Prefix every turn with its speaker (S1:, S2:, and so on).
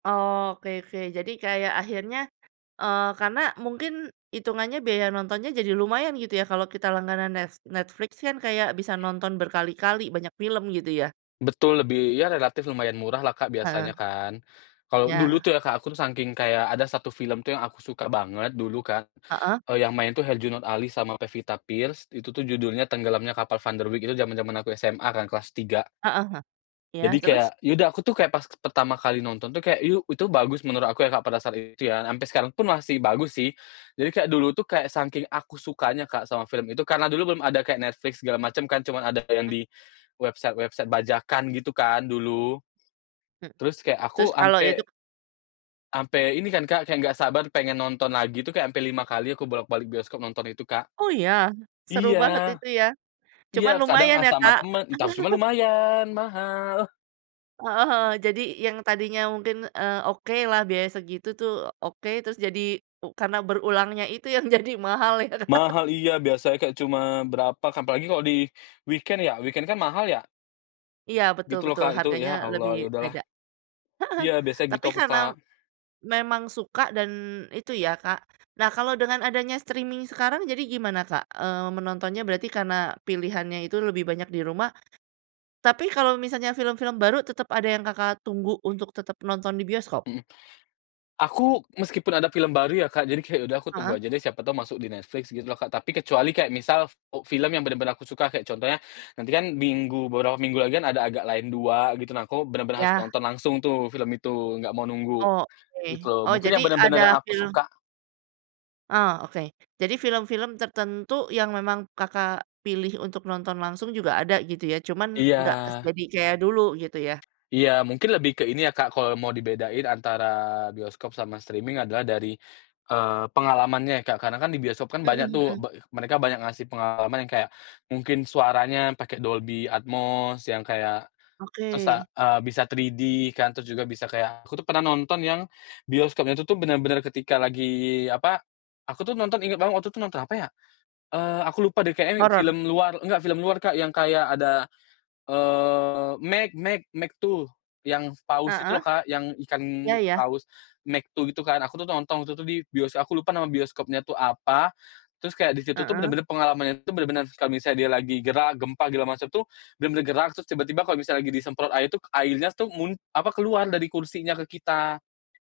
S1: Oke, oke. Jadi kayak akhirnya, eee, karena mungkin itungannya biaya nontonnya jadi lumayan gitu ya, kalau kita langganan Net Netflix kan kayak bisa nonton berkali-kali, banyak film gitu ya?
S2: Betul, lebih ya relatif lumayan murah lah Kak,
S1: Heeh.
S2: biasanya kan. Kalau dulu
S1: Ya.
S2: tuh ya Kak, aku sangking kayak ada 1 film tuh yang aku suka banget dulu Kak,
S1: Heeh.
S2: eee, yang main tuh Herjunut Ali sama Pevita Pierce, itu tuh judulnya Tenggelamnya Kapal Van der Wijck itu jaman-jaman aku SMA kan kelas 3.
S1: Heeh huh. Iya,
S2: Jadi
S1: terus?
S2: kayak, ya udah aku tuh kayak pas pertama kali nonton tuh kayak, yu itu bagus menurut aku ya Kak, pada saat itu ya, sampai sekarang pun masih bagus sih. Jadi, kayak dulu tuh kayak sangking aku sukanya Kak, sama film itu, karena dulu belum ada kayak Netflix segala macam kan, cuman ada kayak yang
S1: Mhm.
S2: di website-website bajakan gitu kan dulu?
S1: E
S2: Terus kayak
S1: terus
S2: aku
S1: kalau
S2: ampe
S1: idup
S2: Ampe ini kan Kak, kayak enggak sabar pengen nonton lagi itu kayak ampe 5 kali aku bolak-balik bioskop nonton itu Kak.
S1: Oh iya? Seru
S2: Iya.
S1: banget itu ya.
S2: Iya
S1: Cuman
S2: kadang
S1: lumayan
S2: ah
S1: ya
S2: sama
S1: Kak.
S2: temen, entah cuma lumayan mahal.
S1: Heeh heeh jadi yang tadinya mungkin, eee, oke lah biaya segitu tuh oke, terus jadi karena berulangnya itu yang jadi mahal ya.
S2: Mahal, iya biasa kayak cuma berapa, apalagi kalo di weekend ya, weekend kan mahal ya.
S1: Iya, betul
S2: Gitu loh
S1: betul
S2: Kak itu
S1: harganya
S2: ya
S1: lebih
S2: Allah ya udahlah
S1: beda. Heeh,
S2: iya biasa gitu
S1: tapi
S2: aku
S1: karena
S2: Kak.
S1: memang suka dan itu ya Kak nah, kalau dengan adanya streaming sekarang jadi gimana Kak, eee, menontonnya, berarti karena pilihannya itu lebih banyak di rumah. Tapi, kalau misalnya film-film baru tetep ada yang Kakak, tunggu untuk tetep nonton di bioskop?
S2: Mhm. Aku meskipun ada film baru ya Kak, jadi kayak udah aku tunggu
S1: Heeh.
S2: aja deh siapa tahu masuk di Netflix gitu loh Kak, tapi kecuali kayak misal, eee, film yang bener-bener aku suka kayak contohnya, nanti kan minggu beberapa minggu lagi kan ada Agak Lain 2 gitu. Nah, aku bener-bener harus
S1: Ya.
S2: nonton langsung tuh film itu, enggak mau nunggu, gitu
S1: Oke,
S2: loh.
S1: oh
S2: Mungkin
S1: jadi
S2: yang
S1: ada
S2: benar-benar yang aku
S1: film
S2: suka
S1: Ah oke. Jadi film-film tertentu yang memang Kakak, pilih untuk nonton langsung juga ada gitu ya, cuman enggak se
S2: Iya.
S1: jadi kayak dulu gitu ya.
S2: Iya, mungkin lebih ke ini ya Kak, kalau mau dibedain antara bioskop sama streaming adalah dari, eee, pengalamannya ya Kak, karena kan di bioskop kan banyak
S1: Mhm,
S2: tuh,
S1: mhm.
S2: be mereka banyak ngasih pengalaman yang kayak, mungkin suaranya pakai Dolby Atmos yang kayak
S1: Oke.
S2: tusa eee, bisa 3D kan, terus juga bisa kayak aku tuh pernah nonton yang bioskopnya itu tuh bener-bener ketika lagi apa, aku tuh nonton inget banget waktu itu nonton apa ya, eee, aku lupa deh kayaknya
S1: Horor.
S2: film luar enggak film luar Kak, yang kayak ada eee, Meg Meg Meg 2, yang paus itu loh
S1: Heeh.
S2: Kak, yang ikan
S1: Iya ya.
S2: paus Meg 2 gitu kan aku tuh nonton waktu itu tuh di bioskop, aku lupa nama bioskopnya itu apa. Terus, kayak disitu tuh
S1: Heeh.
S2: bener-bener pengalaman itu bener-bener kalau misalnya dia lagi gerak, gempa, segala macam tuh, bener-bener gerak, terus tiba-tiba kalau misalnya lagi disemprot air itu, airnya tuh mun apa keluar dari kursinya ke kita.